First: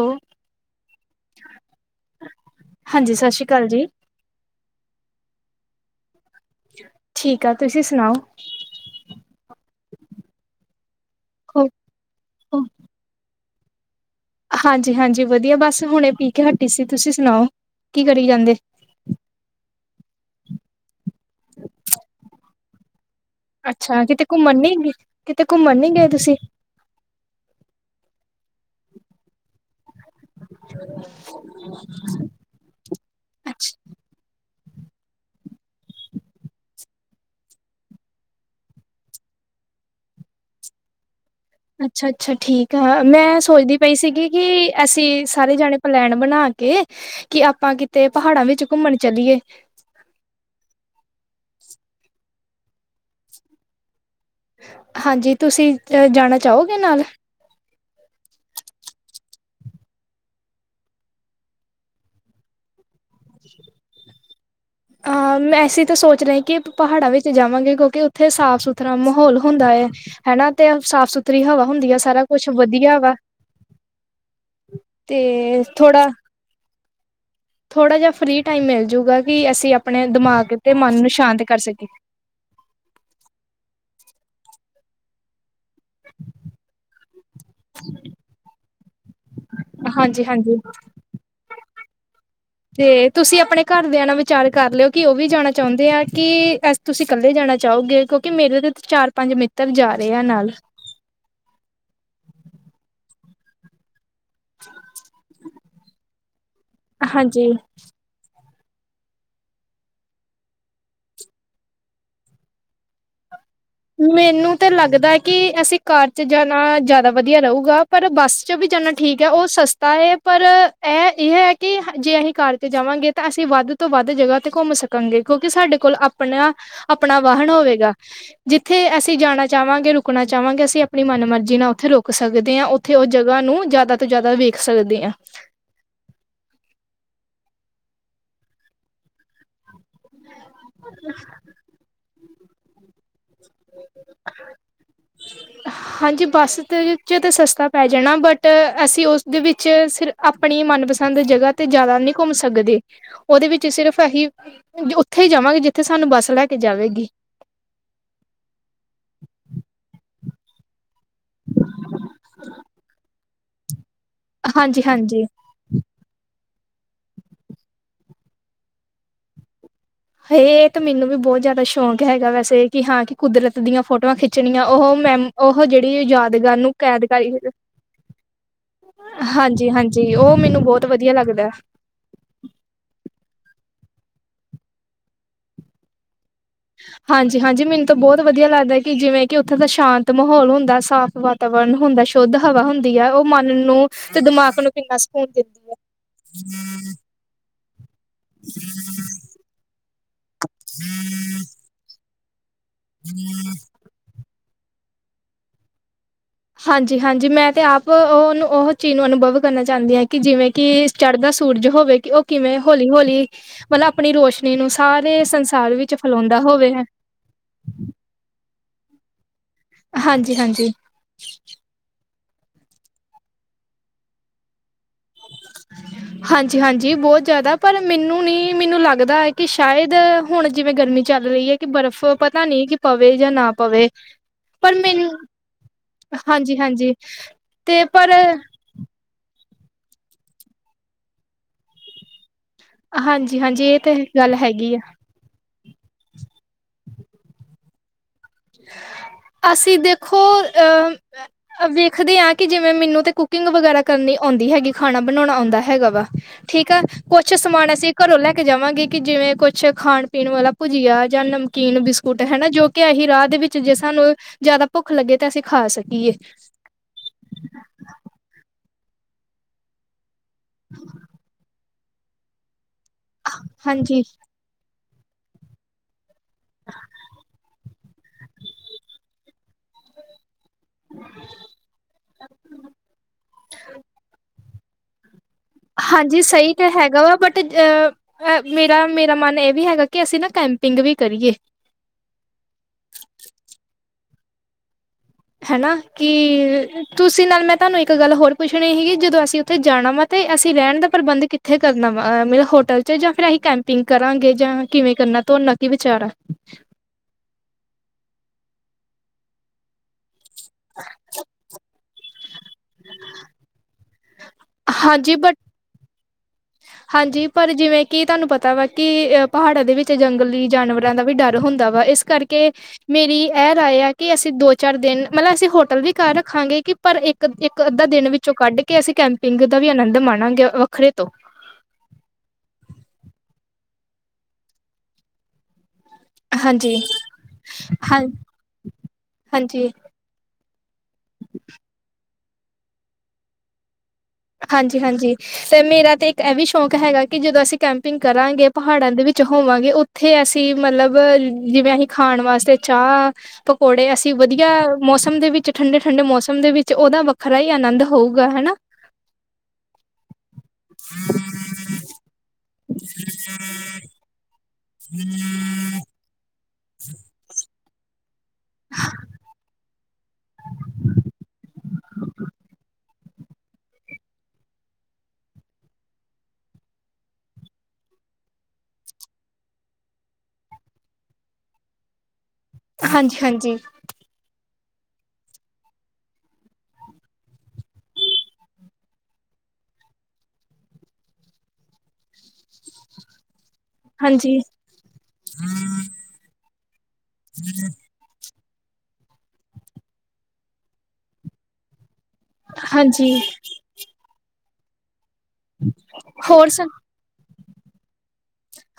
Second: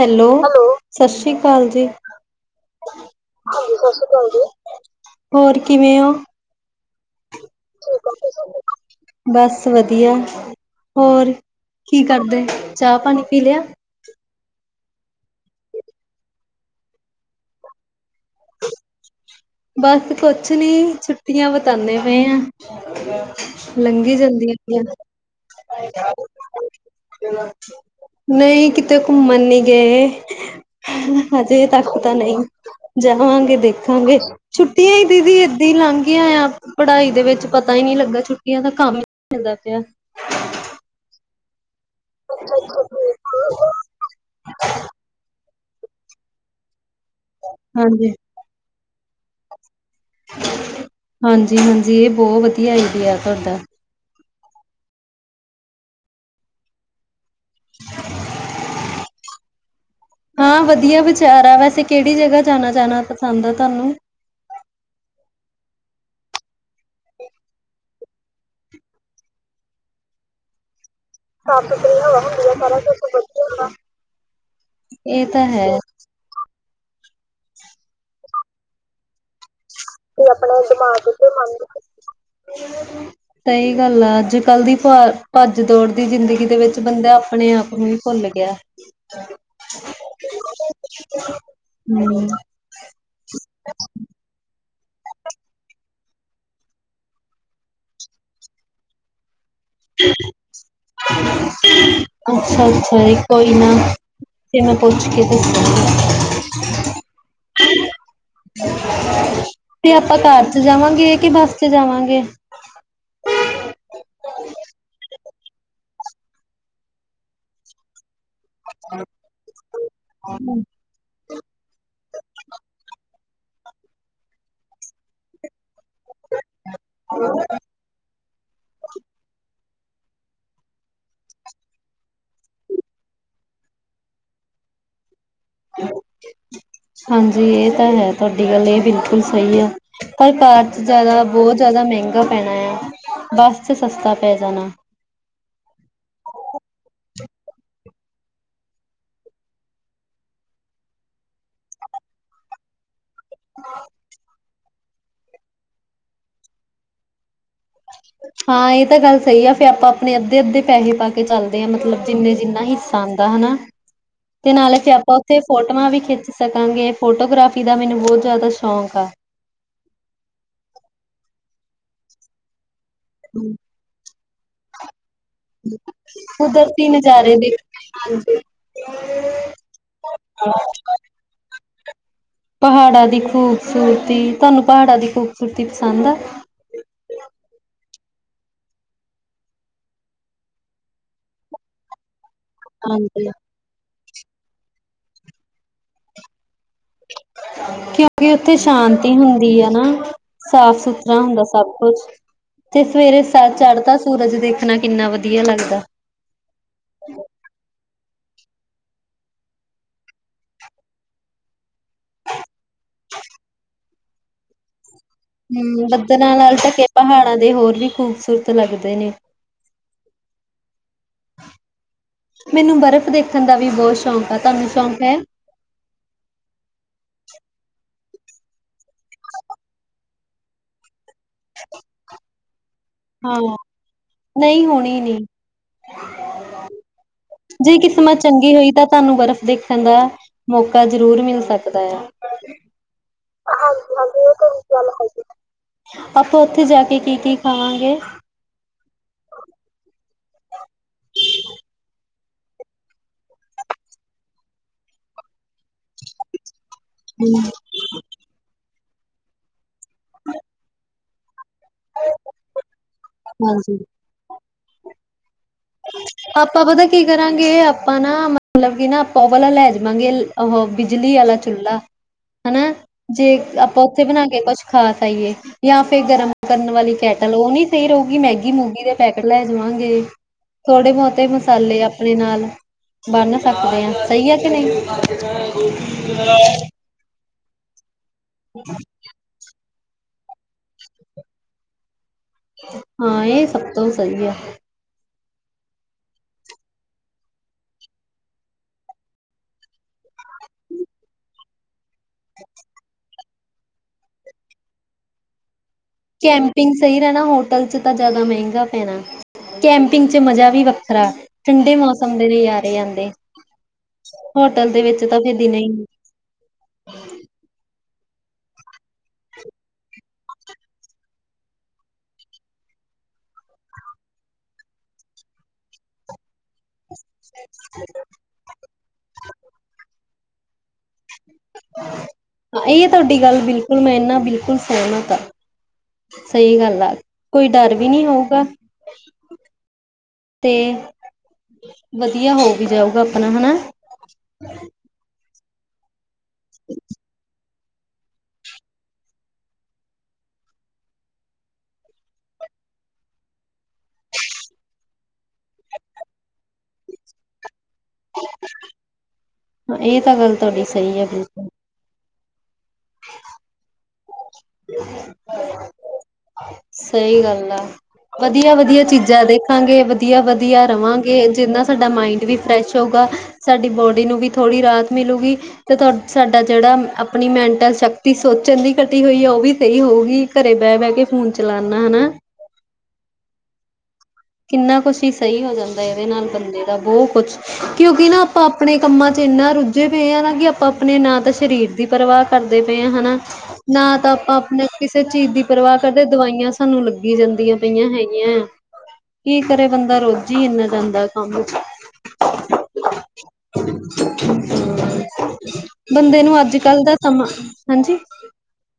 Hello, ਸਤਿ ਸ੍ਰੀ ਅਕਾਲ ਜੀ। ਹਾਂਜੀ ਸਤਿ ਸ਼੍ਰੀ ਅਕਾਲ ਜੀ ਹੋਰ ਕਿਵੇਂ ਹੋ? ਠੀਕ ਆ, ਤੁਸੀਂ ਸੁਣਾਓ? ਬਸ ਵਧੀਆ, ਹੋਰ ਕੀ ਕਰਦੇ, ਚਾਹ- ਪਾਣੀ- ਪੀਲੀਆ। ਹਾਂਜੀ- ਹਾਂਜੀ ਵਧੀਆ ਬਸ ਹੁਣੇ ਪੀ ਕੇ ਹਟੀ ਸੀ, ਤੁਸੀਂ ਸੁਣਾਓ ਕੀ ਕਰੀ ਜਾਂਦੇ? ਬਸ ਕੁਛ ਨੀ, ਛੁੱਟੀਆਂ ਬਤਾਉਂਦੇ ਪਏ ਆ। ਅੱਛਾ ਲੰਘੀ ਕਿਤੇ ਜਾਂਦੀਆਂ ਘੁੰਮਣ ਨੀ ਗਏ ਕਿਤੇ ਘੁੰਮਣ ਨੀ ਫੇਰ। ਗਏ ਤੁਸੀਂ ਨਹੀਂ ਕਿਤੇ ਘੁੰਮਣ ਨਹੀਂ ਗਏ, ਹਜੇ ਤੱਕ ਤਾਂ ਪਤਾ ਨਹੀਂ। ਜਾਵਾਂਗੇ ਅੱਛਾ ਦੇਖਾਂਗੇ, ਛੁੱਟੀਆਂ ਹੀ ਦੀਦੀ ਏਦਾਂ ਹੀ ਲੰਗ ਗਈਆਂ ਆ। ਪੜਾਈ ਦੇ ਵਿੱਚ ਪਤਾ ਹੀ ਨਹੀਂ ਲੱਗਾ ਛੁੱਟੀਆਂ ਦਾ ਕੰਮ ਹੀ ਮਿਲਦਾ ਪਿਆ। ਅੱਛਾ- ਅੱਛਾ ਠੀਕ ਹਾ, ਮੈਂ ਆ ਸੋਚਦੀ- ਪਈ ਸੀਗੀ ਕਿ, ਅਸੀਂ ਸਾਰੇ ਜਾਣੇ ਪਲੈਨ ਬਣਾ ਕੇ ਕਿ ਆਪਾਂ ਕਿਤੇ ਹਾਂਜੀ ਪਹਾੜਾਂ ਵਿੱਚ ਘੁੰਮਣ ਚਲੀਏ। ਹਾਂਜੀ- ਹਾਂਜੀ ਇਹ ਬਹੁਤ ਵਧੀਆ ਆਈਡੀਆ ਤੁਹਾਡਾ। ਹਾਂਜੀ ਤੁਸੀਂ ਅ ਜਾਣਾ ਚਾਹੋਗੇ ਨਾਲ? [unintelligible] ਹਾਂ ਵਧੀਆ ਵਿਚਾਰ ਆ, ਵੈਸੇ ਕਿਹੜੀ ਜਗਾ ਜਾਣਾ- ਜਾਣਾ ਪਸੰਦ ਆ ਤੁਹਾਨੂੰ? ਅ ਹਾਂ ਮੈਂ ਐਸੀ ਤਾਂ ਸੋਚ ਰਹੇ ਕਿ ਪਹਾੜਾਂ ਵਿੱਚ ਜਾਵਾਂਗੇ, ਕਿਉਂਕਿ ਉੱਥੇ ਸਾਫ- ਸੁਥਰਾ ਮਾਹੌਲ ਹੁੰਦਾ ਏ। ਹਨਾ ਤੇ ਸਾਫ਼ ਸੁਥਰਾ- ਥਰੀ ਹਵਾ ਸਾਫ਼ ਹੁੰਦੀ ਆ, ਸੁਥਰੀ ਹਵਾ ਸਾਰਾ ਹੁੰਦੀ ਕੁਛ ਹੈ ਸਾਰਾ ਵਧੀਆ ਵਾ, ਵਧੀਆ ਵਾ ਇਹ ਤਾਂ ਤੇ ਹੈ ਥੋੜਾ। ਥੋੜਾ ਜਿਹਾ ਫ੍ਰਰੀ ਟਾਈਮ ਮਿਲਜੂਗਾ ਕਿ ਅਸੀਂ ਆਪਣੇ ਦਿਮਾਗ ਆਪਣੇ ਤੇ, ਮਨ ਨੂੰ ਦਿਮਾਗ ਤੇ ਸ਼ਾਂਤ ਮਨ ਕਰ ਸਕੀ। ਸਹੀ ਗੱਲ ਆ ਅੱਜ ਕੱਲ ਦੀ ਪਾਰ- ਭੱਜ ਦੌੜ ਦੀ ਜ਼ਿੰਦਗੀ ਦੇ ਵਿੱਚ ਬੰਦਾ ਆਪਣੇ ਆਪ ਨੂੰ ਹੀ ਭੁੱਲ ਗਿਆ ਹਾਂਜੀ ਹਾਂਜੀ ਹਮ ਤੇ ਤੁਸੀਂ ਆਪਣੇ ਘਰਦਿਆਂ ਨਾਲ ਵਿਚਾਰ ਕਰ ਲਿਓ ਕਿ ਉਹ ਵੀ ਜਾਣਾ ਚਾਹੁੰਦੇ ਆ ਕਿ ਅ ਤੁਸੀਂ ਕੱਲੇ ਜਾਣਾ ਚਾਹੋਗੇ ਕਿਉਂਕਿ ਮੇਰੇ ਦੇ ਚਾਰ ਪੰਜ ਮਿੱਤਰ ਤਕ ਜਾ ਰਹੇ ਆ ਨਾਲ ਅੱਛਾ ਅੱਛਾ ਜੀ ਕੋਈ ਨਾ ਤੈਨੂੰ ਪੁੱਛ ਕੇ ਦੱਸਾ ਹਾਂਜੀ ਤੇ ਆਪਾਂ ਕਾਰ ਚ ਜਾਵਾਂਗੇ ਕਿ ਬੱਸ ਚ ਜਾਵਾਂਗੇ ਮੈਨੂੰ ਤਾਂ ਲੱਗਦਾ ਹੈ ਕਿ ਅਸੀਂ ਕਾਰ ਚ ਜਾਣਾ ਜ਼ਿਆਦਾ ਵਧੀਆ ਰਹੂਗਾ ਪਰ ਬੱਸ ਚ ਵੀ ਜਾਨਾ ਠੀਕ ਹੈ ਉਹ ਸਸਤਾ ਹੈ ਪਰ ਇਹ ਇਹ ਹੈ ਕਿ ਜੇ ਅਸੀਂ ਕਾਰ ਤੇ ਜਾਵਾਂਗੇ ਤਾਂ ਅਸੀਂ ਵੱਧ ਤੋਂ ਵੱਧ ਜਗ੍ਹਾ ਤੇ ਘੁੰਮ ਸਕ ਸਕਾਂਗੇ ਕਿਉਂਕਿ ਸਾਡੇ ਕੋਲ ਆਪਣਾ ਆਪਣਾ ਵਾਹਨ ਹੋਵੇਗਾ ਜਿੱਥੇ ਅਸੀਂ ਜਾਣਾ ਚਾਹਵਾਂਗੇ ਰੁਕਣਾ ਚਾਹਵਾਂਗੇ ਅਸੀਂ ਆਪਣੀ ਮਨ ਮਰਜ਼ੀ ਨਾਲ ਉੱਥੇ ਰੁਕ ਸਕਦੇ ਹਾਂ ਉੱਥੇ ਉਹ ਜਗ੍ਹਾ ਨੂੰ ਜ਼ਿਆਦਾ ਤੋਂ ਜ਼ਿਆਦਾ ਵੇਖ ਸਕਦੇ ਹਾਂ ਹਾਂਜੀ ਇਹ ਤਾਂ ਹੈ ਤੁਹਾਡੀ ਗੱਲ ਇਹ ਬਿਲਕੁਲ ਸਹੀ ਆ ਪਰ ਕਾਰ ਚ ਜ਼ਿਆਦਾ ਬਹੁਤ ਜ਼ਿਆਦਾ ਮਹਿੰਗਾ ਪੈਣਾ ਹੈ ਬਸ ਚ ਸਸਤਾ ਪੈ ਜਾਣਾ ਹ ਹਾਂਜੀ ਬੱਸ ਦੇ ਵਿੱਚ ਤਾਂ ਸਸਤਾ ਪੈ ਜਾਣਾ ਬਟ ਅਸੀਂ ਉਸਦੇ ਵਿੱਚ ਸਿਰ ਆਪਣੀ ਮਨਪਸੰਦ ਜਗ੍ਹਾ ਤੇ ਜ਼ਿਆਦਾ ਨਹੀਂ ਘੁੰਮ ਸਕਦੇ ਉਹਦੇ ਵਿੱਚ ਸਿਰਫ ਅਸੀਂ ਉੱਥੇ ਹੀ ਜਾਵਾਂਗੇ ਜਿੱਥੇ ਸਾਨੂੰ ਬੱਸ ਲੈ ਕੇ ਜਾਵੇਗੀ ਹਾਂ ਇਹ ਤਾਂ ਗੱਲ ਸਹੀ ਆ ਫੇ ਆਪਾਂ ਆਪਣੇ ਅੱਧੇ ਅੱਧੇ ਪੈਸੇ ਪਾ ਕੇ ਚੱਲਦੇ ਹਾਂ ਮਤਲਬ ਜਿੰਨੇ ਜਿੰਨਾ ਹਿੱਸਾ ਆਉਂਦਾ ਹਨਾ ਤੇ ਨਾਲੇ ਫਿਰ ਆਪਾਂ ਹਾਂਜੀ-ਹਾਂਜੀ ਉੱਥੇ ਫੋਟੋਆਂ ਵੀ ਖਿੱਚ ਸਕਾਂਗੇ ਫੋਟੋਗ੍ਰਾਫੀ ਦਾ ਮੈਨੂੰ ਬਹੁਤ ਜ਼ਿਆਦਾ ਸ਼ੌਕ ਆ ਹ ਇਹ ਤਾਂ ਮੈਨੂੰ ਵੀ ਬਹੁਤ ਜ਼ਿਆਦਾ ਸ਼ੌਕ ਹੈਗਾ ਵੈਸੇ ਕਿ ਹਾਂ ਕਿ ਕੁਦਰਤ ਦੀਆਂ ਫੋਟੋਆਂ ਖਿੱਚਣੀਆਂ ਉਹ ਮੈ ਉਹ ਜਿਹੜੀ ਯਾਦਗਾਰ ਨੂੰ ਕੈਦ ਕਰ ਹਾਂਜੀ ਹਾਂਜੀ ਹਾਂਜੀ ਉਹ ਮੈਨੂੰ ਬਹੁਤ ਵਧੀਆ ਲੱਗਦਾ ਪਹਾੜਾਂ ਦੀ ਖੂਬਸੂਰਤੀ ਤੁਹਾਨੂੰ ਪਹਾੜਾਂ ਦੀ ਖੂਬਸੂਰਤੀ ਪਸੰਦ ਆ। ਹਾਂਜੀ ਹਾਂਜੀ ਮੈਨੂੰ ਤਾਂ ਬਹੁਤ ਵਧੀਆ ਲੱਗਦਾ ਕਿ ਜਿਵੇਂ ਕਿ ਉੱਥੇ ਦਾ ਸ਼ਾਂਤ ਮਾਹੌਲ ਹੁੰਦਾ ਸਾਫ਼ ਵਾਤਾਵਰਨ ਹੁੰਦਾ ਸ਼ੁੱਧ ਹਵਾ ਹੁੰਦੀ ਹੈ ਉਹ ਹਾਂਜੀ ਮਨ ਨੂੰ ਤੇ ਦਿਮਾਗ ਨੂੰ ਕਿੰਨਾ ਸਕੂਨ ਦਿੰਦੀ ਹੈ ਕਿਉਂ ਕਿ ਉੱਥੇ ਸ਼ਾਂਤੀ ਹੁੰਦੀ ਹੈ ਨਾ ਸਾਫ ਸੁਥਰਾ ਹੁੰਦਾ ਸਭ ਕੁਛ ਤੇ ਸਵੇਰੇ ਸਤ ਚੜ੍ਹਦਾ ਸੂਰਜ ਦੇਖਣਾ ਕਿੰਨਾ ਵਧੀਆ ਲੱਗਦਾ ਹਾਂਜੀ ਹਾਂਜੀ ਮੈਂ ਤੇ ਆਪ ਉਹਨੂੰ ਉਹ ਚੀਜ਼ ਨੂੰ ਅਨੁਭਵ ਕਰਨਾ ਚਾਹੁੰਦੀ ਹਾਂ ਕਿ ਜਿਵੇਂ ਕਿ ਚੜ੍ਹਦਾ ਸੂਰਜ ਹੋਵੇ ਕਿ ਉਹ ਕਿਵੇਂ ਹੌਲੀ ਹੌਲੀ ਮਤਲਬ ਆਪਣੀ ਰੋਸ਼ਨੀ ਨੂੰ ਸਾਰੇ ਸੰਸਾਰ ਹਮ ਵਿੱਚ ਬੱਦਨਾਂ ਫੈਲਾਉਂਦਾ ਨਾਲ ਹੋਵੇ ਹੈ। ਢਕੇ ਪਹਾੜਾਂ ਦੇ ਹੋਰ ਵੀ ਖੂਬਸੂਰਤ ਲੱਗਦੇ ਨੇ ਹਾਂਜੀ ਹਾਂਜੀ ਅ ਮੈਨੂੰ ਬਰਫ਼ ਦੇਖਣ ਦਾ ਵੀ ਬਹੁਤ ਸ਼ੌਕ ਆ ਤੁਹਾਨੂੰ ਸ਼ੌਕ ਹੈ ਹਾਂ ਹਾਂਜੀ ਹਾਂਜੀ ਬਹੁਤ ਜ਼ਿਆਦਾ ਪਰ ਮੈਨੂੰ ਨੀ ਮੈਨੂੰ ਲੱਗਦਾ ਹੈ ਕਿ ਸ਼ਾਇਦ ਹੁਣ ਜਿਵੇਂ ਗਰਮੀ ਚੱਲ ਰਹੀ ਹੈ ਕਿ ਬਰਫ਼ ਪਤਾ ਨਹੀਂ ਕਿ ਪਵੇ ਜਾਂ ਨਾ ਹਾਂ, ਪਵੇ ਨਹੀਂ ਪਰ ਹੋਣੀ ਮੈਨੂੰ ਨੀ। ਹਾਂਜੀ ਹਾਂਜੀ ਤੇ ਪਰ ਲਗੀ ਹੋਈ ਤਾਂ ਤੁਹਾਨੂੰ ਬਰਫ਼ ਦੇਖਣ ਦਾ ਮੌਕਾ ਜ਼ਰੂਰ ਮਿਲ ਸਕਦਾ ਆ ਹਾਂਜੀ-ਹਾਂਜੀ ਇਹ ਤੇ ਹਾਂਜੀ ਹਾਂਜੀ ਗੱਲ ਇਹ ਤਾਂ ਗੱਲ ਹੈਗੀ ਆਪਾਂ ਉੱਥੇ ਜਾ ਕੇ ਕੀ ਕੀ ਖਾਵਾਂਗੇ ਅਸੀਂ ਦੇਖੋ ਅਹ ਵੇਖਦੇ ਹਾਂ। ਕਿ ਜਿਵੇਂ ਮੈਨੂੰ ਤੇ ਕੁਕਿੰਗ ਵਗੈਰਾ ਕਰਨੀ ਆਉਂਦੀ ਹੈਗੀ ਖਾਣਾ ਬਣਾਉਣਾ ਆਉਂਦਾ ਹੈ ਹੈਗਾ ਵਾ ਠੀਕ ਆ ਕੁਛ ਸਮਾਨ ਅਸੀਂ ਘਰੋਂ ਲੈ ਕੇ ਜਾਵਾਂਗੇ ਕਿ ਜਿਵੇਂ ਛੇ ਖਾਣ ਪੀਣ ਵਾਲਾ ਭੁਜੀਆ ਜਾਂ ਨਮਕੀਨ ਬਿਸਕੁਟ ਹਨਾ ਜੋ ਕਿ ਇਹੀ ਦੇ ਵਿੱਚ ਜੇ ਹਾਂਜੀ। ਸਾਨੂੰ ਜਿਆਦਾ ਭੁੱਖ ਲੱਗੇ ਤਾਂ ਅਸੀਂ ਖਾ ਸਕੀਏ ਆਪਾਂ ਪਤਾ ਕੀ ਕਰਾਂਗੇ, ਢਆਪਾਂ ਨਾ ਮਤਲਬ ਕਿ ਨਾ ਆਪਾਂ ਉਹ ਵਾਲਾ ਲੈ ਜਾਵਾਂਗੇ ਉਹ ਬਿਜਲੀ ਵਾਲਾ ਚੁੱਲ੍ਹਾ, ਹੈਨਾ ਜੇ ਆਪਾਂ ਹਾਂਜੀ ਉੱਤੇ ਬਣਾ ਕੇ ਕੁਛ। ਖਾਸ ਆਈਏ ਜਾਂ ਫਿਰ ਗਰਮ ਕਰਨ ਵਾਲੀ ਕੈਟਲ ਉਹ ਨਹੀਂ ਸਹੀ ਰਹੇਗੀ ਮੈਗੀ ਮੂਗੀ ਦੇ ਪੈਕੇਟ ਲੈ ਜਾਵਾਂਗੇ ਥੋੜੇ ਬਹੁਤੇ ਮਸਾਲੇ ਆਪਣੇ ਨਾਲ ਬੰਨ ਸਕਦੇ ਆ, ਸਹੀ ਆ ਕਿ ਨਹੀਂ। ਹਾਂਜੀ ਸਹੀ ਤਾਂ ਹੈਗਾ ਵਾ ਬਟ ਤੇ ਅ ਮੇਰਾ ਮੇਰਾ ਮਨ ਇਹ ਵੀ ਹੈਗਾ ਕਿ ਅਸੀਂ ਨਾ ਕੈਂਪਿੰਗ ਵੀ ਕਰੀਏ। ਹਾਂ ਇਹ ਸਭ ਤੋਂ ਸਹੀ ਆ ਹੈਨਾ, ਕਿ ਤੁਸੀਂ ਨਾਲ ਮੈਂ ਤੁਹਾਨੂੰ ਇੱਕ ਗੱਲ ਹੋਰ ਪੁੱਛਣੀ ਸੀਗੀ ਜਦੋਂ ਅਸੀਂ ਉੱਥੇ ਜਾਣਾ ਵਾ। ਤੇ ਅਸੀਂ ਰਹਿਣ ਦਾ ਪ੍ਰਬੰਧ ਕਿੱਥੇ ਕਰਨਾ ਵਾ, ਮਤਲਬ ਹੋਟਲ ' ਜਾਂ ਫਿਰ ਅਸੀਂ ਕੈਂਪਿੰਗ ਕਰਾਂਗੇ ਜਾਂ ਕਿਵੇਂ ਕਰਨਾ। ਧੋਨਾ ਕੀ ਵਿਚਾਰ ਐ। ਕੈਂਪਿੰਗ ਸਹੀ ਰਹਿਣਾ ਹੋਟਲ ਚ ਤਾਂ ਜ਼ਿਆਦਾ ਮਹਿੰਗਾ ਪੈਣਾ। ਕੈਂਪਿੰਗ ਚ ਮਜ਼ਾ ਵੀ ਵੱਖਰਾ, ਠੰਡੇ ਮੌਸਮ ਦੇ ਨਜਾਰੇ ਆਂਦੇ। ਹੋਟਲ ਦੇ ਵਿੱਚ ਹਾਂਜੀ ਤਾਂ ਬਟ ਫੇਰ ਦਿਨੇ ਈ ਹਾਂਜੀ। ਪਰ ਜਿਵੇਂ ਕਿ ਤਾਂਨੂੰ ਪਤਾ ਵਾ ਕਿ ਪਹਾੜਾਂ ਦੇ ਵਿੱਚ ਜੰਗਲੀ ਜਾਨਵਰਾਂ ਦਾ ਵੀ ਡਰ ਹੁੰਦਾ ਵਾ। ਇਸ ਕਰਕੇ ਮੇਰੀ ਐ ਰਾਏ ਆ ਕਿ ਅਸੀਂ ਦੋ- ਚਾਰ ਦਿਨ, ਮਤਲਬ ਅਸੀਂ ਹੋਟਲ ਵੀ ਕਰ ਰੱਖਾਂਗੇ ਕਿ ਪਰ ਇੱਕ, ਇੱਕ ਅੱਧਾ ਦਿਨ ਵਿੱਚੋਂ ਕੱਢ ਕੇ ਅਸੀਂ ਕੈਂਪਿੰਗ ਦਾ ਵੀ ਅਨੰਦ ਮਾਣਾਂਗੇ ਵੱਖਰੇ ਤੋਂ। ਆ ਇਹ ਤੁਹਾਡੀ ਗੱਲ ਬਿਲਕੁਲ ਮੈਂ ਇਨਾ ਬਿਲਕੁਲ ਸਹਿਮਤ ਆ। ਸਹੀ ਹਾਂਜੀ ਗੱਲ ਆ, ਕੋਈ ਡਰ ਵੀ ਹਾਂ ਨੀ ਹੋਊਗਾ। ਹਾਂਜੀ ਤੇ ਵਧੀਆ ਹੋ ਵੀ ਜਾਊਗਾ ਆਪਣਾ, ਹਨਾ। ਹਾਂਜੀ -ਹਾਂਜੀ, ਤੇ ਮੇਰਾ ਤੇ ਇੱਕ ਐ ਵੀ ਸ਼ੌਕ ਹੈਗਾ ਕਿ ਜਦੋਂ ਅਸੀਂ ਕੈਂਪਿੰਗ ਕਰਾਂਗੇ, ਪਹਾੜਾਂ ਦੇ ਵਿੱਚ ਹੋਵਾਂਗੇ, ਉੱਥੇ ਅਸੀਂ ਮਲਬ ਜਿਵੇਂ ਅਸੀਂ ਖਾਣ ਵਾਸਤੇ ਚਾਹ, ਪਕੌੜੇ ਅਸੀਂ ਵਧੀਆ ਮੌਸਮ ਦੇ ਵਿੱਚ, ਠੰਡੇ- ਠੰਡੇ ਮੌਸਮ ਦੇ ਵਿੱਚ, ਓਦਾ ਵ ਖਰਾ ਹੀ ਆਨੰਦ ਹੋਊਗਾ। ਹੈਨਾ। ਏ ਤਾਂ ਗੱਲ ਤੁਹਾਡੀ ਸਹੀ ਹੈ ਬਿਲਕੁਲ। [unintelligible] [inaudible] [unintelligible] ਸਹੀ ਗੱਲ ਆ। ਵਧੀਆ -ਵਧੀਆ ਚੀਜ਼ਾਂ ਦੇਖਾਂਗੇ, ਵਧੀਆ- ਵਧੀਆ ਰਵਾਂਗੇ, ਜਿਦੇ ਨਾਲ ਸਾਡਾ ਮਾਇੰਡ ਵੀ ਫਰੈਸ਼ ਹੋਊਗਾ ਸਾਡੀ ਬੋਡੀ ਨੂੰ ਵੀ ਥੋੜੀ ਰਾਹਤ ਮਿਲੂਗੀ। ਤੇ ਤੁਹ, ਸਾਡਾ ਜੇੜਾ ਅਪਣੀ ਮੈਂਟਲ ਸ਼ਕਤੀ ਸੋਚਣ ਦੀ ਘਟੀ ਹੋਈ ਏ, ਓ ਵੀ ਸਹੀ ਹੋਊਗੀ। ਘਰੇ ਬੈ-ਬੈ ਕੇ, ਫੋਨ ਚਲਾਨ ਨਾ। ਹਨਾ। ਹਾਂਜੀ- ਹਾਂਜੀ। ਕਿੰਨਾ ਕੁਛ ਹੀ ਸਹੀ ਹੋ ਜਾਂਦੈ ਇਦੇ ਨਾਲ ਬੰਦੇ ਦਾ, ਬਹੁ ਕੁਛ। ਕਿਉਂਕਿ ਨਾ ਆਪਾਂ - ਆਪਣੇ ਕੰਮਾਂ ਚ ਇਨਾ ਰੁੱਝੇ ਪਏਆ ਨਾ ਕਿ ਆਪਾਂ - ਆਪਣੇ ਨਾ ਤਾਂ ਸ਼ਰੀਰ ਦੀ ਪਰਵਾ ਕਰਦੇ ਪਏ ਆ। ਹਨਾ। ਨਾ ਤਾਂ ਆਪਾਂ - ਆਪਣੇ ਕਿਸੇ ਚੀਜ਼ ਦੀ ਪਰਵਾਹ ਕਰਦੇ, ਦਵਾਈਆਂ ਸਾਨੂੰ ਲੱਗੀ ਜਾਂਦੀਆਂ ਪਈਆਂ ਹੈਗੀਆਂ। ਕੀ ਕਰੇ ਬੰਦਾ, ਰੁੱਜ ਈ ਏਨਾ ਜਾਂਦੈ ਕੰਮ ਚ। ਹਾਂਜੀ। [inaudible] ਬੰਦੇ ਨੂੰ ਹੋਰ ਸ ਅੱਜਕੱਲ ਦਾ ਸਮਾਂ, ਹਾਂਜੀ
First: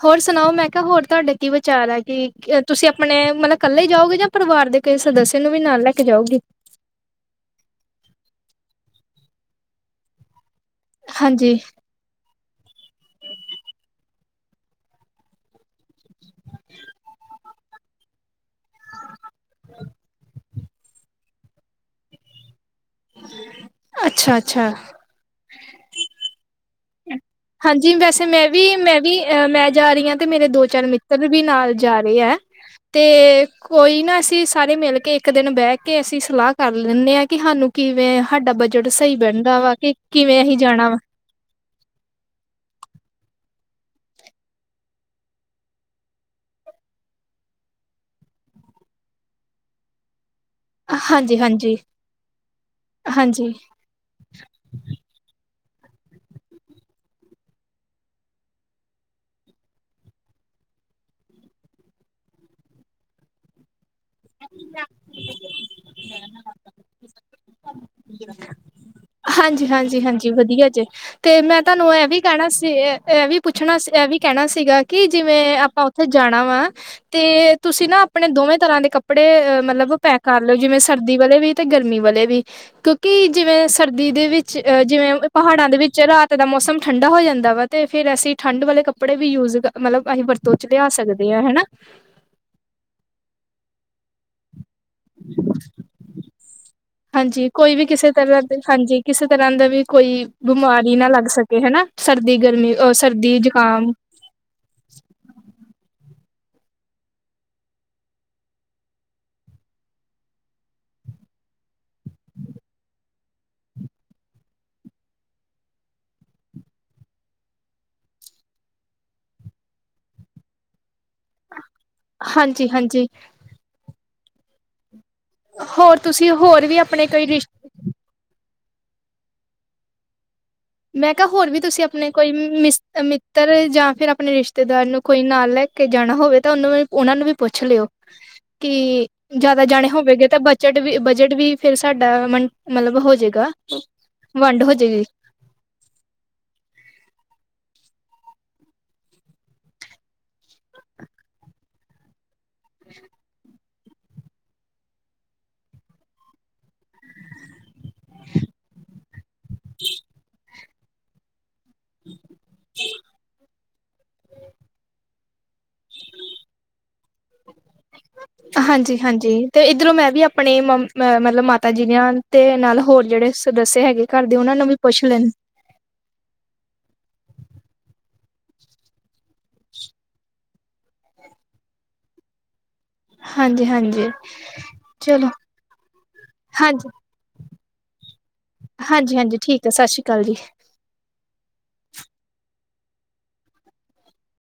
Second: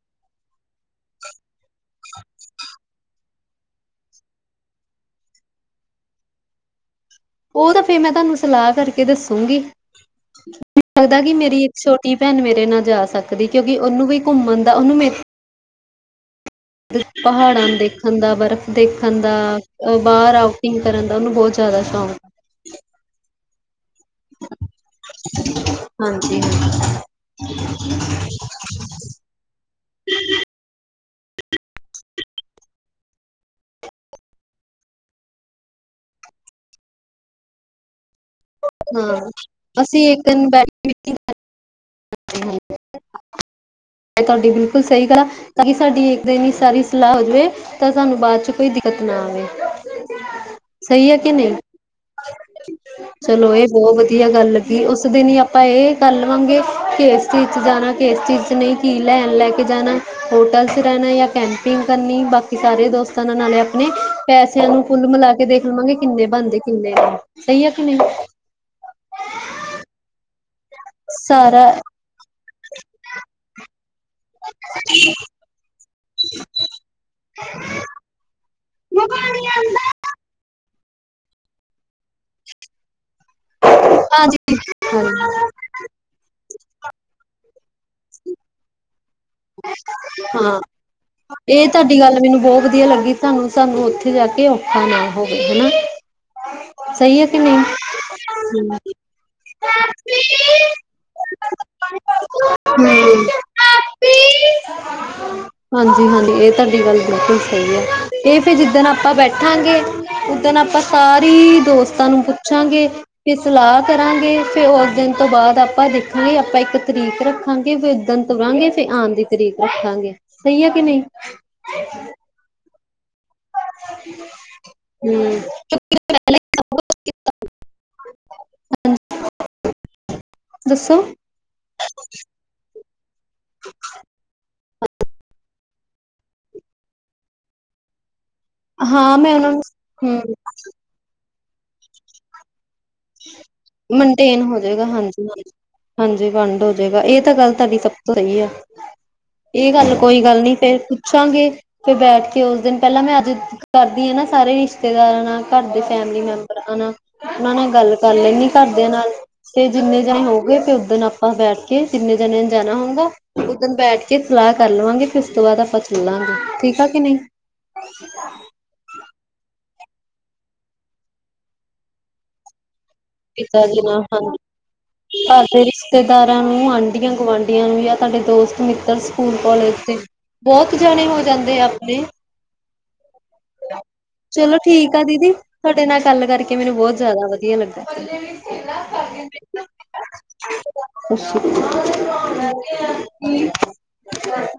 ਹੋਰ ਸੁਣਾਓ? ਮੈਂ ਕਿਆ ਹੋਰ ਤੁਹਾਡੇ ਕੀ ਵਿਚਾਰ ਆ, ਕਿ ਤੁਸੀਂ ਅਪਣੇ ਮਤਬਬ ਕੱਲੇ ਜਾਓਗੇ, ਜਾਂ ਪਰਿਵਾਰ ਦੇ ਕਿਸੇ ਸਦੱਸਯ ਨੂੰ ਵੀ ਨਾਲ ਲੈ ਕੇ ਜਾਓਗੇ? ਓ ਤਾਂ ਫੇਰ, ਮੈਂ ਤੁਹਾਨੂੰ ਸਲਾਹ ਕਰਕੇ ਦੱਸੂਗੀ। ਮੈਨੂੰ ਲੱਗਦਾ ਕੀ ਹਾਂਜੀ ਮੇਰੀ ਇੱਕ ਛੋਟੀ ਟੀ ਭੈਣ ਮੇਰੇ ਨਾਲ ਜਾ ਸਕਦੀ, ਕਿਉਂਕਿ ਓਨੂੰ ਵੀ ਘੁੰਮਣ ਦਾ, ਓਨੂੰ ਮੇ ਪਹਾੜਾਂ ਨੂੰ ਦੇਖਣ ਦਾ, ਬਰਫ਼ ਦੇਖਣ ਦਾ, ਬਾਹਰ ਆਊਟਿੰਗ ਕਰਨ ਦਾ, ਓਨੂੰ ਬੋਤ ਜ਼ਿਆਦਾ ਸ਼ੌਕ ਅੱਛਾ-ਅੱਛਾ। ਹਾਂਜੀ- ਹਾਂਜੀ। ਹਾਂਜੀ, ਵੈਸੇ ਮੈਂ ਵੀ ਮੈਂ ਵੀ, ਅ ਮੈਂ ਜਾ ਰਈਂ ਆਂ, ਤੇ ਮੇਰੇ ਦੋ-ਚਾਰ ਮਿੱਤਰ ਵੀ ਨਾਲ ਜਾ ਰੇ ਐ। ਤੇ ਕੋਈ ਨਾ, ਅਸੀਂ ਸਾਰੇ ਮਿਲ ਕੇ, ਇੱਕ ਦਿਨ ਬੈਹ ਕੇ ਅਸੀਂ ਸਲਾਹ ਕਰ ਲੈਂਨੇ ਆਂ। ਕਿ ਸਾਨੂੰ ਕਿਵੇਂ ਸਾਡਾ ਬਜਟ ਸਹੀ ਹਾਂ, ਬੈਂਦਾ ਵਾ, ਕਿ ਕਿਵੇਂ ਅਸੀ ਜਾਣਾ ਵਾ। [inaudible] ਐ ਤੁਹਾਡੀ ਬਿਲਕੁਲ ਸਹੀ ਗੱਲ ਆ। ਤਾਂ ਕਿ ਸਾਡੀ ਇੱਕ ਦਿਨ ਹੀ ਸਾਰੀ ਸਲਾਹ ਹੋ ਜਾਵੇ, ਤਾਂ ਸਾਨੂੰ ਬਾਦ ਚ ਕੋਈ ਦਿੱਕਤ ਨਾ ਆਵੇ। [inaudible] ਸਹੀ ਹੈ, ਕਿ ਨਈਂ? ਹਾਂਜੀ ਹਾਂਜੀ ਬੌ, ਵਧੀਆ ਗੱਲ ਲੱਗੀ। ਉਸ ਦਿਨ ਹੀ ਆਪਾਂ ਏਹ ਕਰ ਲਵਾਂਗੇ ਕੇ, ਇਸ ਚੀਜ਼ ਚ ਜਾਣਾ, ਕੇ ਇਸ ਚੀਜ਼ ਚ ਨਈਂ ਕਿ ਲੈਣ, ਲੈ ਕੇ ਜਾਣਾ ਹੋਟਲ ਚ ਰੈਣਾ ਜਾਂ ਕੈਂਪਿੰਗ ਕਰਨੀ, ਬਾਕੀ ਸਾਰੇ ਦੋਸਤਾਂ ਨਾਲ ਨਾ ਲਿਆ ਆਪਣੇ ਪੈਸਿਆਂ ਨੂੰ ਕੁੱਲ ਮਿਲਾ ਕੇ ਦੇਖ ਲਵਾਂਗੇ, ਕਿੰਨੇ ਬਣਦੇ ਕਿੰਨੇ ਨੇ ਸਹੀ ਹੈ। ਹਾਂਜੀ, ਹਾਂਜੀ, ਹਾਂਜੀ ਵਧੀਆ ਜੇ, ਤੇ ਮੈਂ ਸਾਰਾ ਤੁਹਾਨੂੰ ਐ ਵੀ ਕੈਹਣਾ ਸੀ। ਏਹ ਵੀ ਪੁੱਛਣਾ ਏਹ ਵੀ ਕੈਹਣਾ ਸੀਗਾ। ਕਿ ਜਿਵੇਂ ਆਪਾਂ ਉੱਥੇ ਜਾਣਾ ਵਾ ਤੇ ਤੁਸੀਂ ਨਾ, ਆਪਣੇ ਦੋਵੇਂ ਤਰ੍ਹਾਂ ਦੇ ਕੱਪੜੇ ਅ ਮਤਲਬ ਪੈ ਕਰਲੋ, ਜਿਵੇਂ ਸਰਦੀ ਵਾਲੇ ਵੀ ਤੇ ਗਰਮੀ ਵਾਲੇ ਵੀ, ਕਿਉਂਕਿ ਜਿਵੇਂ ਸਰਦੀ ਦੇ ਹਾਂਜੀ ਵਿੱਚ ਜਿਵੇਂ ਪਹਾੜਾਂ ਦੇ ਵਿੱਚ, ਰਾਤ ਦਾ ਮੌਸਮ ਠੰਡਾ ਹੋ ਜਾਂਦਾ ਵਾ। ਤੇ ਫੇਰ ਅਸੀਂ ਠੰਢ ਵਾਲੇ ਕੱਪੜੇ ਵੀ ਯੂਜ, ਮਤਲਬ ਅਸੀਂ ਵਰਤੋਂ ਹਾਂ ਚ ਲਿਆ ਸਕਦੇ ਆ। ਹੈਨਾ ਇਹ ਤੁਹਾਡੀ ਗੱਲ ਮੈਨੂੰ ਬੋ ਵਧੀਆ ਲੱਗੀ। ਸਾਨੂੰ-ਸਾਨੂੰ ਉੱਥੇ ਜਾ ਕੇ ਔਖਾ ਨਾ ਹੋਵੇ ਹੈਨਾ। [unintelligible] ਹਾਂਜੀ, ਕੋਈ ਵੀ ਕਿਸੇ ਤਰ੍ਹਾਂ ਦੇ ਹਾਂਜੀ, ਕਿਸੇ ਤਰ੍ਹਾਂ ਦਾ ਵੀ ਕੋਈ ਬਿਮਾਰੀ ਨਾ ਲੱਗ ਸਕੇ। ਹੈਨਾ ਸਰਦੀ, ਗਰਮੀ ਅ ਹੂੰ, ਸਰਦੀ ਜ਼ੁਕਾਮ। ਹਾਂਜੀ-ਹਾਂਜੀ, ਏਹ ਤੁਹਾਡੀ ਗੱਲ ਬਿਲਕੁਲ ਸਹੀ ਹੈ। ਏਹ ਫੇਰ ਜਿੱਦਣ ਆਪਾਂ ਬੈਠਾਂਗੇ। ਓਦਨ ਆਪਾਂ ਸਾਰੀ, ਦੋਸਤਾਂ ਨੂੰ ਪੁੱਛਾਂਗੇ। ਫੇਰ ਸਲਾਹ ਕਰਾਂਗੇ, ਫੇਰ ਓਸ ਦਿਨ ਤੋਂ ਬਾਅਦ ਆਪਾਂ ਦੇਖਾਂਗੇ। ਆਪਾਂ ਇੱਕ ਤਰੀਕ ਰ ਰੱਖਾਂਗੇ। ਫੇਰ ਓਦਣ ਤੁਰਾਂਗੇ, ਫੇਰ ਆਂਣ ਦੀ ਤਰੀਕ ਰੱਖਾਂਗੇ ਸਹੀ ਹੈ। ਕਿ ਨਹੀਂ ਹਾਂਜੀ-ਹਾਂਜੀ। ਹੂੰ। ਹੋਰ, ਤੁਸੀਂ ਹੋਰ ਵੀ ਆਪਣੇ ਕਈ ਰਿਸ਼ਤੇ [inaudible] ਦੱਸੋ ਮੈਂ ਕਿਹਾ, ਹੋਰ ਵੀ ਤੁਸੀਂ ਆਪਣੇ ਕੋਈ ਮਿਸ ਮਿੱਤਰ ਜਾਂ ਫੇਰ ਆਪਣੇ ਰਿਸ਼ਤੇਦਾਰ ਨੂੰ ਕੋਈ ਨਾਲ ਲੈ ਕੇ ਜਾਣਾ ਹੋਵੇ, ਤਾਂ ਓਨੂੰ ਓਨਾਂ ਨੂੰ ਵੀ ਪੁੱਛ ਲੋ, ਕਿ ਹਾਂ ਮੈਂ ਉਹਨਾਂ ਨੂੰ ਜਿਆਦਾ ਜਾਣੇ ਹਮ ਹੋਵੇਗੇ। ਤਾਂ ਬਜਟ ਵੀ ਬਜਟ ਵੀ ਫਿਰ ਸਾਡਾ ਮਤਲਬ ਹੋ ਜਾਏਗਾ ਮੇਨਟੇਨ ਵੰਡ ਹੋ ਜਾਏਗਾ ਜਾਵੇਗੀ ਹਾਂਜੀ ਹਾਂਜੀ ਹਾਂਜੀ ਵੰਡ ਹੋ ਜਾਏਗਾ ਇਹ ਤਾਂ ਗੱਲ ਤੁਹਾਡੀ ਸਭ ਤੋਂ ਸਹੀ ਆ ਇਹ ਗੱਲ ਕੋਈ ਗੱਲ ਨੀ ਫੇਰ ਪੁੱਛਾਂਗੇ ਫੇਰ ਬੈਠ ਕੇ ਉਸ ਦਿਨ ਪਹਿਲਾਂ ਮੈਂ ਅੱਜ ਕਰਦੀ ਆ ਨਾ ਸਾਰੇ ਰਿਸ਼ਤੇਦਾਰਾਂ ਨਾਲ ਘਰ ਦੇ ਫੈਮਿਲੀ ਮੈਂਬਰਾਂ ਨਾਲ ਉਹ ਨੇ ਗੱਲ ਕਰ ਲੈਂਣੀ ਘਰਦਿਆਂ ਨਾਲ ਤੇ ਜਿੰਨੇ ਜਾਣੇ ਹੋ ਗਏ ਤੇ ਓ ਦਿਨ ਆਪਾਂ ਬੈਠ ਕਿੰਨੇ ਜਾਣੇਆਂ ਨੇ ਜਾਣਾ ਹੋਊਗਾ ਉੱਧਣ ਬੈਠ ਕੇ ਸਲਾਹ ਕਰ ਲਵਾਂਗੇ ਉਸ ਤੋਂ ਬਾਅਦ ਆਪਾਂ ਚੱਲਾਂਗੇ ਠੀਕ ਆ ਕਿ ਨਹੀਂ ਹਾਂਜੀ ਹਾਂਜੀ ਤੇ ਇੱਧਰੋਂ ਮੈਂ ਵੀ ਆਪਣੇ ਮਤਲਬ ਮਾਤਾ ਜੀ ਦੇ ਆਣ ਤੇ ਨਾਲ ਹੋਰ ਜਿਹੜੇ ਪਿਤਾ ਸਦਸ ਜੀ ਨਾਲ ਹੈਗੇ ਘਰ ਦੇ ਹਾਂਜੀ ਉਹ ਨੂੰ ਵੀ ਪੁੱਛ ਲੈਣ ਘਰ ਦੇ ਰਿਸ਼ਤੇਦਾਰਾਂ ਨੂੰ ਆਂਢੀਆਂ ਗੁਆਂਢੀਆਂ ਨੂੰ ਜਾਂ ਤੁਹਾਡੇ ਦੋਸਤ ਮਿੱਤਰ ਸਕੂਲ ਕਾਲਜ ਦੇ ਬਹੁਤ ਜਾਣੇ ਹੋ ਜਾਂਦੇ ਆ ਆਪਣੇ ਹਮ ਚਲੋ ਠੀਕ ਆ ਦੀਦੀ ਤੁਹਾਡੇ ਨਾਲ ਗੱਲ ਕਰਕੇ ਮੈਨੂੰ ਬਹੁਤ ਜ਼ਿਆਦਾ ਵਧੀਆ ਲੱਗਾ। ਪੱਲੇ ਵੀ ਹਾਂਜੀ ਹਾਂਜੀ ਠੀਕ ਹੈ ਸਤਿ ਸ਼੍ਰੀ ਅਕਾਲ ਜੀ ਅੱਛਾ [unintelligible]